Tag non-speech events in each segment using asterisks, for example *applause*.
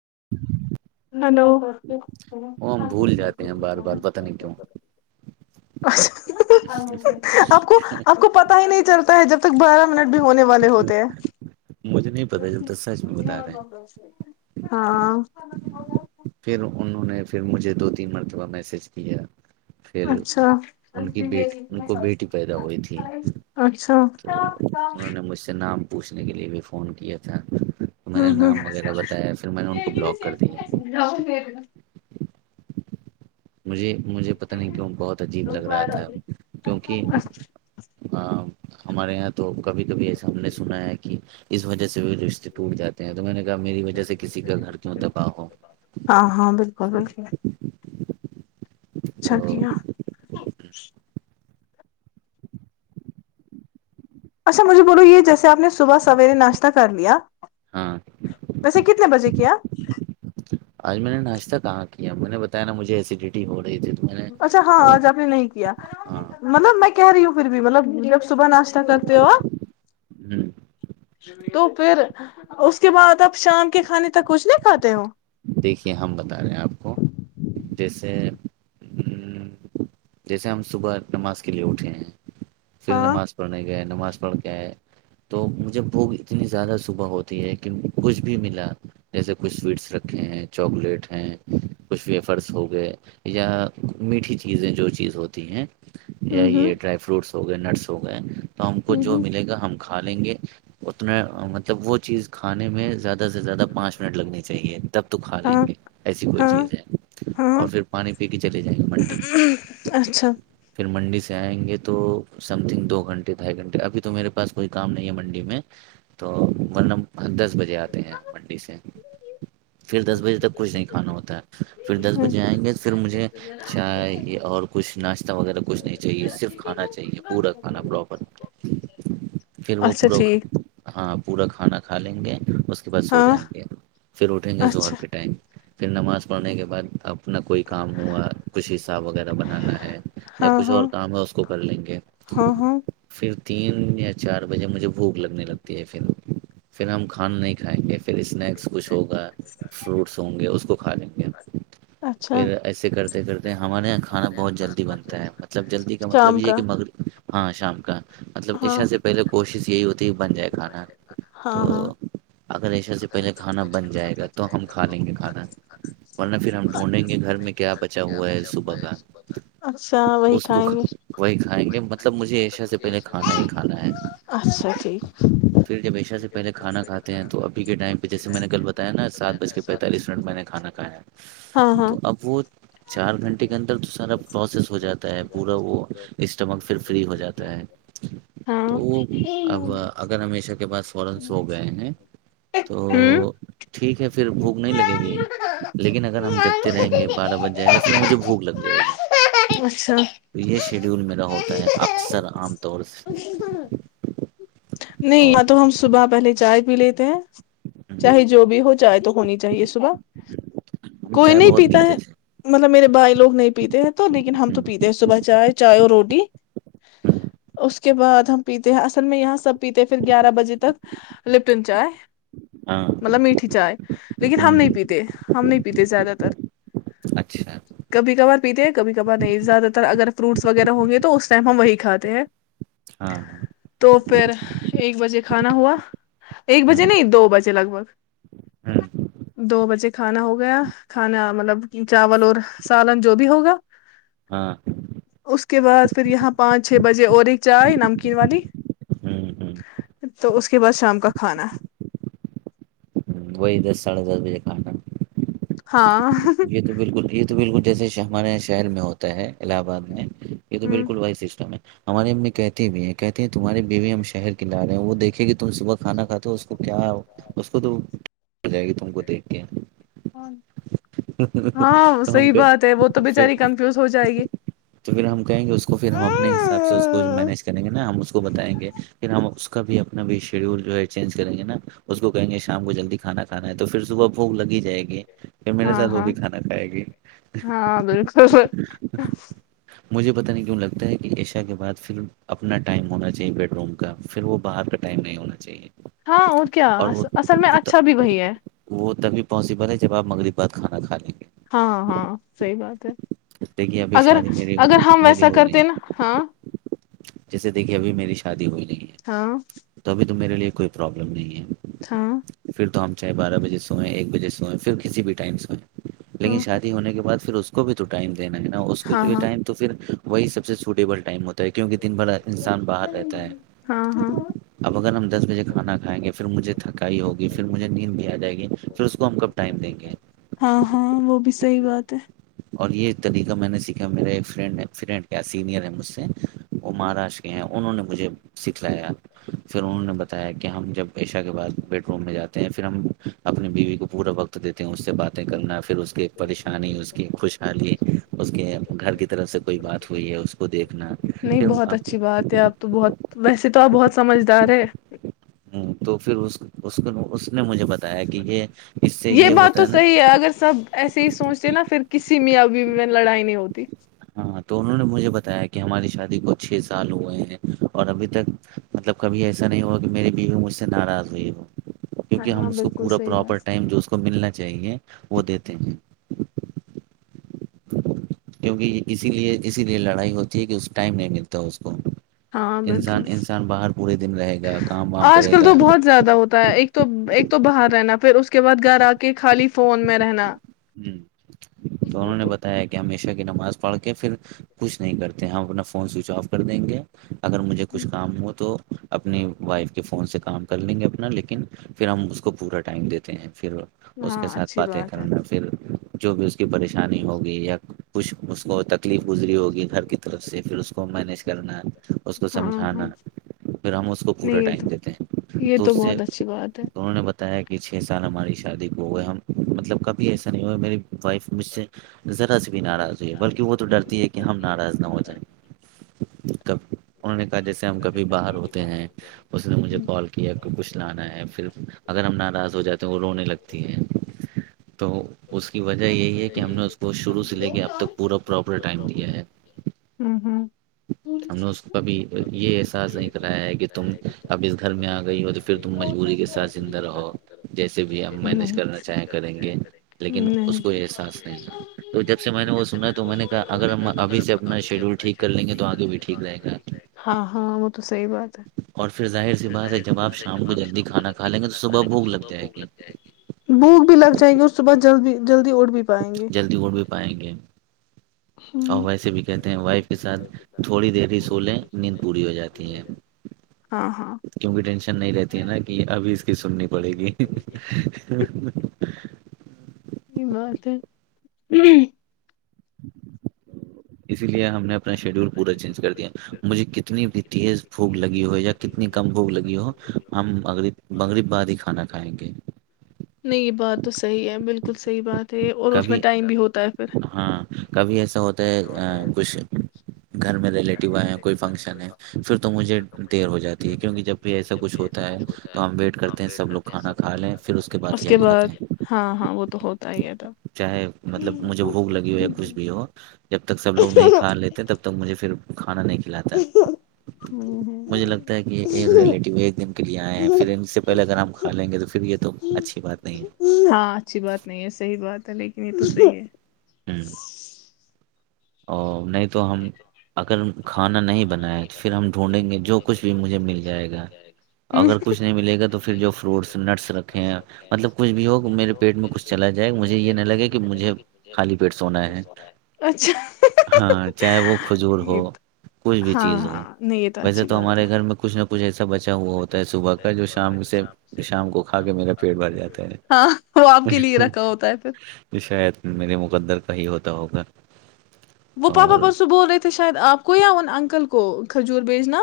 *inaudible* hello وہ ہم بھول جاتے ہیں بار بار پتہ نہیں کیوں آپ کو آپ کو پتا ہی نہیں چلتا ہے جب تک بارہ منٹ بھی ہونے والے ہوتے ہیں مجھے نہیں پتا ج تو سچ میں بتا رہے ہیں ہاں پھر انہوں نے پھر مجھے دو تین مرتبہ میسج دیا اچھا بیٹی ان کو بیٹی پیدا ہوئی تھی اچھا انہوں نے مجھ سے نام پوچھنے کے لیے بھی فون کیا تھا ہ ہ میں نے نام وغیرہ بتایا پھر میں نے ان کو بلاک کر دیا *unintelligible* مجھے مجھے پت نہیں کیوں بہت عجیب لگ رہا تھا کیونکہ ہمارے یہاں تو کبھی کبھی ایسے ہم نے سنا ہے کہ اس وجہ سے رشتے ٹوٹ جاتے ہیں تو میں نے کہا میری وجہ سے کسی کا گھر کیوں تباہ ہو ب بلک اچ چھب تو کیا اچھا مجھے بولو یہ جیسے آپ نے صبح سویرے ناشتہ کر لیا ہاں ویسے کتنے بجے کیا آج میں نے ناشتہ کہاں کیا م میں نے بتایا ن مھے ایسیڈیٹی ہو رہی تھی تو میں نے اچھا ہاں وہ آج آپ نے نہیں کیا ہاں مطلب میں کہہ رہی ہوں پھر بھی مطلب جب صبح ناشتہ کرتے ہو آپ ہ تو پھر اس کے بعد آپ شام کے کھانے تک کچھ نہیں کھاتے ہو دیکھیے ہم بتا رہے ہیں آپ کو جیسے جیسے ہم صبح نماز کے لیے اٹھے ہیں پھر ہاں نماز پڑھنے گیا نماز پڑ کے ہے تو مجھے بھوک اتنی زیادہ صبح ہوتی ہے کہ کچھ بھی ملا جیسے کچھ سویٹس رکھ ہیں چاکلیٹ ہیں کچھ ویفرس ہو گئے یا میٹھی چیزیں جو چیز ہوتی ہیں یہی ہ یہ ڈرائی فروٹس ہو گئے نرس ہو گئے تو ہم کو جو ہ ملے گا ہم کھا لیں گے اتنا مطلب وہ چیز کھانے میں زیادہ زدہ سے زیادہ پانچ منٹ لگنے چاہیے تب تو کھا لیں ہاں گے ایسی کوئی ہاں چیز ہے ہاں اور پھر پانی پی کے چلے جائیں گے منڈی اچھا پھر منڈی سے ج آئیں گے تو سم تھنگ دو گھنٹے ڈھائی گھنٹے ابھی تو میرے پاس کوئی کام نہیں ہے منڈی میں تو ورنہ دس بجے آتے ہیں منڈی سے پھر دس بجے تک کچھ نہیں کھانا ہوتا ہے پھر دس ہ بجے آئیں گے پھر مجھے چائے اور کچھ ناشتہ وغیرہ کچھ نہیں چاہیے صرف کھانا چاہیے پورا کھانا پراپر پھر وہ اچھا پورا ٹھیک ہاں پورا کھانا کھا لیں گے اس کے بعس سو ہاں جائیں گے اٹھیں گے زہر اچھا کے ٹائم پھر نماز پڑھنے کے بعد اپ اپنا کوئی کام ہوا کچھ حصاب وغیرہ بنانا ہے یا ہاں کچھ ہاں اور کام ہے اس کو کر لیں گے ہاں ہاں پھر تین یا چار بجے مجھے بھوک لگنے لگتی ہے پھر پھر ہم کھان نہیں ھ گف اسنیکس *unintelligible* کچھ ہوگا فروٹس ہوں گے اس کو کھا لیں گے اچھا پھر ایسے کر د کرتے ہیں ہمارے یہاںھانا بہت جلدی بنتا ہے مطلب جلدی کا مطلب شام یہ ہے کا کہ م ہاں شام کا *unintelligible* مطلب ہاں ایشا سے پہلے کوشش جی بن جائے کھانا ہاں تو اگر ایشا سے پہل ائےا ورنہ پھر ہم ڈھونڈیں گے گھر میں کیا بچا ہوا ہے صبح کا اچھا وہی اس کو کھائیں گے وہی کھائیں گے مطلب مجھے عشاء سے پہلے کھانا ہی کھانا ہے اچھا ٹھیک پھر جب عشاء سے پہلے کھانا کھاتے ہیں ہاں ہاں *unintelligible* تو ہوں ٹھیک ہے پھر بھوک نہیں لگے گی لیکن اگر ہم جگتے رہیں گے بارہ بج جائے گا پھر مجھے بھوک لگ جائے گی اچھا تو یہ شیڈیول میرا ہوتا ہے اکثر عام طور سے نہیں اور یا تو ہم صبح پہلے چائے پیلےتے ہیں *unintelligible* چاہے جو بھی ہو چاہے تو ہونی چاہیے صبح ہم کوئی چائے نہیں بہت پیتا ہے پیتے تھے مطلب میرے بائے لوگ نہیں پیتے ہیں تو لیکن ہم تو پیتے ہیں صبح چائے چائے اور روٹی اس کے بعد ہم پیتے ہیں اصل میں یہاں سب پیتے پھر گیارہ بجے تک لپٹن چائے ہاں مطلب میٹھی چائے لیکن ہم نہیں پیتے ہم نہیں پیتے زیادہ تر اچھا کبھی کبھار پیتے کبھی کبھار نہیں زیادہ تر اگر فروٹس وغیرہ ہ گے تو اس ٹائم ہم وہی کھاتے ہیں ہاں تو پھر ایک بجے کھانا ہوا ایک ہاں بجے نہیں دو بجے لگ بھگ دو بجے کھانا ہو گیا کھانا مطلب چاول اور سالن جو بھی ہوگا ہاں اس کے بعد پھر یہاں پانچ چھ بجے اور ایک چائے نمکین والی تو اس اس کے بعد شام کا کھانا ہ وہی دس ساڑھے دس بجے کاںٹا ہاں یہی تو بالکل یہ تو بالکل جیسے ہمارےاں شہر میں ہوتا ہے الہ آباد میں یہ تو بالکل بی سسٹم ہے ہماری امی کہتی بھی ہیں کہتی ہیں تمہاری بیوی ہم شہر ک لا رہے ہیں وہ دیکھے گ تم صبح کھانا کھاتے ہو اس کو کیا اس کو جائے گی تم کو دیکھ کے اورن ہاں تو ہم صحی کہتے بات ہے وہ تو پھر بچاری کمفیوز ہو جائے گی تو پھر ہم کہیں گے اس کو پھر ہم اپنے حساب سے اس کو جو مینیج کریں گے نا ہم اس کو بتائیں گے پھر ہم اس کا بھی اپنا بھی شیڈیول جو ہے چینج کریں گے نا اس کو کہیں گے شام کو جلدی کھانا کھانا تو پھر صبح بھوک لگ ہی جائے گی پ میرے ہاں ساتھ وہ ہاں بھی کھانا کھائے گی ہاں بالکل مجھے پتاہ نہیں کیوں لگتا ہے کہ ایشا کے بعد پھر اپنا ٹائم ہونا چاہیے بیڈ روم کا پھر وہ باہر کا ٹائم نہیں ہونا چاہیے ہاں اور کیا وہ اصل میں وہ ت- اچھا بھی وہی ہے وہ تبھی پاسبل ہے جب آپ مغرب بات کھانا کھا لیں گے ہاں ہاں صحی بات ہے دیکھیے ابھی اگر شادی میری اگر ہو- ہم میری ویسا ہوئی کرتے نہیں ہیں نا ہاں جیسے دیکھیے ابھی میری شادی ہوئی نہیں ہے ہاں تو ابھی تو میرے لیے کوئی پروابلم نہیں ہاں ہے پھر تو ہم چاہے بارہ بجے سوئیں ایک بجے سوئیں پھر کسی بھی ٹائم سوئیں لیکن ہاں شادی ہونے کے بعد پھر اس کو بھی تو ٹائم *unintelligible* دینا ہے نا اس کو ہاں جو ہاں ٹائم تو پھر وہی سب سے سوٹیبل ٹائم ہوتا ہے تو کیونکہ دن بھر انسان باہر رہتا ہے ہاں ہاں اب اگر ہم دس بجے کھانا کھائیں گے پھر مجھے تھکائی ہوگی پھر مجھے نیند بھی آ جائے گی پھر اس کو ہم کب ٹائم دیں گے ہاں ہاں وہ بھی صحیح بات ہے اور یہ طریقہ میں نے سیکھا میرے ایک ف ف سینئر ہے مجھ سے وہ مہاراشٹر کے ہیں انہوں نے مجھے سکھلایا پھر انہوں نے بتایا کہ ہم جب عشا کے بعد بیڈ روم میں جاتے ہیں پھر ہم اپنی بیوی کو پورا وقت دیتے ہیں باتیں کرنا پھر اس کی ایک پریشانی ہو خوشحالی اس کے گھر کی طرف سے کوئی بات ہوئی ہے اس کو دیکھنا نہیں بہت ہ اچھی بات ہے آپ تو بہت ویسے تو آپ بہت سمجھدار ہے تو پھر اس کو اور یہ بات ہوتا تو نا صحیح ہے اگر سب ایسے ہی سوچتے ہیں نا پھر کسی میں میں لڑائی نہیں ہوتی ہاں تو انہوں نے مجھے بتایا کہ ہماری شادی کو چھ سال ہوئے ہیں اور ابھی تک مطلب کبھی ایسا نہیں ہوا کہ میری بیوی مجھ سے ناراض ہوئی ہو کیونکہ ہم ہاں اس کو بالکل پورا صحیح پراپر بات ٹائم جو اس کو ملنا چاہیے وہ دیتے ہیں کیونکہ اسی لیے اسی لیے لڑائی ہوتی ہے کہ اس ٹائم نہیں ملتا ہے اس کو ہاں انسان بالکل انسان باہر پورے دن رہے گا کام وام آج کرے کل تو گا بہت زیادہ ہوتا ہے ایک تو ایک تو باہر رہنا پھر اس کے بعد گھر آ کے خالی فون میں رہنا جی تو انہوں نے بتایا کیا م شا کی نماز پڑھ کے پھر کچھ نہیں کرتے ہم اپنا فون سوئچ آف کر دیں گے اگر مجھے کچھ کام ہو تو اپنی وائف کے فون سے کام کر لیں گے اپنا لیکن پھر ہم اس کو پورا ٹائم دیتے ہیں پھر اس ہاں کے ساتھ اچھی باتیں بات ہے کرنا جو بھی کی پریشانی ہوگی یا خوش خش اس کو تکلیف گزری ہوگی گھر کی طرف سے پھر اس کو مینیج کرنا اس کو ہاں ہاں سمجھانا پھر ہم اس کو نہیں پورا یہ تو ٹائم دیتے ہیں یہ تو اس سے بہت اچھی بات ہے انہوں نے ب ہے کہ چھ سال ہماری شادی کو ہو گئے ہم مطلب کب ایسا نہیں ہو میری وائف مجھ سے ذرا بھی ناراض ہوئی ہے بلکہ وہ تو ڈرتی ہے کہ ہم ناراض نہ ہو جائیں کب انہوں نے کہا جیسے ہم کبھی باہر ہوتے ہیں اس نے مجھے ہوں کال کیا کہ کچھ لانا ہے پھر اگر ہم ناراض ہو جاتے ہیں وہ رونے لگتی ہے تو اس کی وجہ یہی ہے کہ ہم نے اس کوش لے کے اب ت پا پرپر ٹم د ہوں ہم نے یہ احساس نہیں کرایا ہے کہ تم اب اس گھر میں آ گئی ہو تو پھر تم مجبوری کے ساتھ زندہ رہو جیسے بھی ہم نہیں مینج نہیں کرنا چاہیں گ لیکن اس کو احساس نہیں ہے تو جب سے نے وہ سنا تو میں نےا اب سے اپنا شیڈول ٹھیک کر لیں گے توب ٹھیک رہ گااں ہاں وہ تو صحیح بات ہے اور پھر ظاہر سی بات ہے جب آپ شام کو جلی کھانا کھا لیں صبح بھوک لگ جائے گی بھوک بھی ل چاہیںے ص بع جلد جلدی بھی پائیں گے بائیں گے اور ہوں ویسے بھی کہتے ہیں وائف کے ساتھ تھوڑی دیر ر سولیں نیند پوری ہو جاتی ہے ہاں ہاں کیونکہ ٹینشن نہیں رہتی ہے نا کہ ابھی اس کی سننی پڑے گی ہوں اسی لیے ہم نے اپنا شیڈیول پورا چینج کر دیا مجھے کتنی بھی تیز بھوک لگی ہو یا کتنی کم بھوک لگی ہو ہمغری بغریب بعاد ہی کھانا کھائیں گے نہیں یہ بات تو صحیح ہے بالکل صحیح بات ہے اور اس میں کبھی ٹائم بھی ہوتا ہے ہاں کبھی ایسا ہوتا ہے کچھ گھر کا ری آ کو ف تو مجھے د ہو جاتی ہے کیک جب بھی ایسا کچھ ہوتا ہے تو ہم ویٹ کرتے ہیں سب لوگ کھانا کھا جائے اس کے بعد ہاں ہاں وہ تو تی چاہے مطلب مجھے بھوک لگی ہو یا کچھ بھی ہو جب تک سب لوگ نہیں کھا لیتے تب تک مجھے پھر کھانا نہیں کھلاتا ہ مجھے لگتا کہ ایک دن کے لیے آئے ہیں پھر سے پہلے ا ہم کھا لیں گے تو پھر یہ تو اچھی بات نہیں ہے ہاں اچھی بات نہیں ہے صحیح بات لیکن یہ تو جٹ *unintelligible* ا نہیں تو تو ہم اگر کھانا نہیں بنائےیں تو پھر ہم ڈھونڈیں گے جو کچھ بھی مجھے مل جائے گا ہے اگر کچھ نہیں ملے گا تو پھر جو فروٹس نٹس رکھے مطلب کچھ بھی ہو میرے پیٹ میں کچھ چلا جائے گا مجھے یہ نہیں لگے کہ مجھے خالی پیٹ سونا ہے اچھا ہاں چاہے وہ کھجور ہو یہ کچھ بھی ہاں چیز ہو ہاں نہیں یہ ویسے اچھی تو بات ہے ہمارے گھر میں کچھ نہ پجھ اھا بچا ہوا ہوتا ہے صبح کا جو شام سے شام کو کھا کے میرا پیٹ بھر جاتا ہے ہاں وہ آپ کے لیے رکھا ہوتا ہے پھر شاید میرے مقدر کا ہی ہوتا ہوگا وہ پاپا اور پرسو بول رہے تھے شاید آپ کوئی ان انکل کو کھجور بیچنا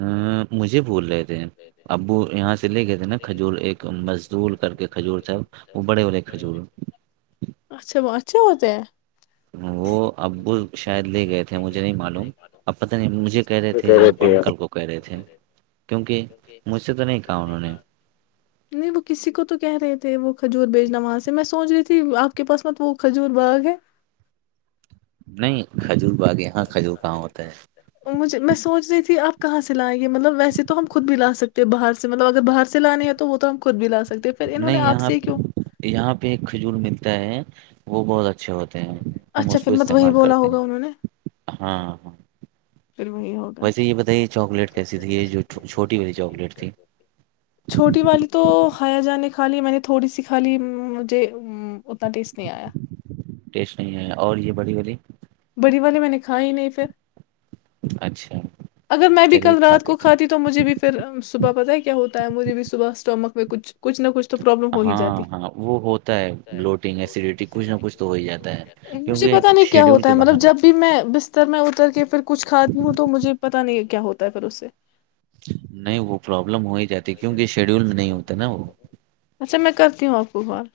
ہ مجھے بول رہے تھے ابو یہاں سے لے گئے تھے نا کھجور ایک مزدور کر کے کھجور سب وہ بڑے بڑے کھجور کے ہوتے ہیں وہ ابو شاید لے گئے تھے مجھے نہیں معلوم اب پت نہیں مجھے کہہ رہے تھے یا انکل کو کہہ رہے تھے کیونکہ مجھ سے تو نہیں کہا انہوں نے نہیں وہ کسی کو تو کہ رہے تھے وہ کھجور بھیجنا وہاں سے میں سوچ رہی تھی آپ کے پاس میں تو وہ کھجور باغ ہے نہیں کھجور باغ یہاں کھجور کہاں ہوتا ہے مجھے میں سوچ رہی تھی آپ کہاں سے لائیں گے مطلب ویسے تو ہم خود بھی لا سکتے ہیں باہ سےطلب اگر باہر سے لانے ہیں تو وہ تو ہم خود بھی لا سک ہیں پھر انہوں نے نہیں آپ یہاں سے ہی کیوں یہاں پہ ایک کھجور ملتا ہے وہ بہت اچھا اچھے ہوتے ہیں ہم اچھا اس پھر کو مت وہی استعمال بولا کرتے ہوگا ہیں انہوں نے ہاں ہاں پھر وہی ہوگا ویسے یہ بتائیے چاکلیٹ کیسی تھی یہ جو چھو- چھوٹی والی چاکلیٹ تھی چھوٹی والی تو کھایا جانے کھا لی میں نے تھوڑی سی کھا لی مجھے ام، اتنا ٹیسٹ نہیں آیا ٹیسٹ نہیں ہے اور یہ بڑی بی جی بڑی والے میں نے کھا ہی نہیں پھر اچھا اگر میں بھی چلیے کل کھا رات کر کو کھاتی تو مجھے بھی پھر صبح پتہ ہے کیا ہوتا ہے مجھے بھی صبح اسٹمک کوئی کچھ نہ کچھ تو پرابلم ہو ہی جاتی ہاں ہاں وہ ہوتا ہے بلوٹنگ ایسیڈیٹی کچھ نہ کچھ تو ہو ہی جاتا ہے مجھے کیونکہ پتا نہیں کیا شیڈیول ہوتا کے مطلب باہر ہو جب بھی میں بستر میں اتر کے پھر کچھی ہوں تو مجھے پتا نہیں کیا ہوتا ہے پھر اس سے نہیں وہ پرابلم ہو ہی جاتی ہے، کیونکہ شیڈیول میں نہیں ہوتا نا وہ اچھا میں کرتی ہوں آپ کو بال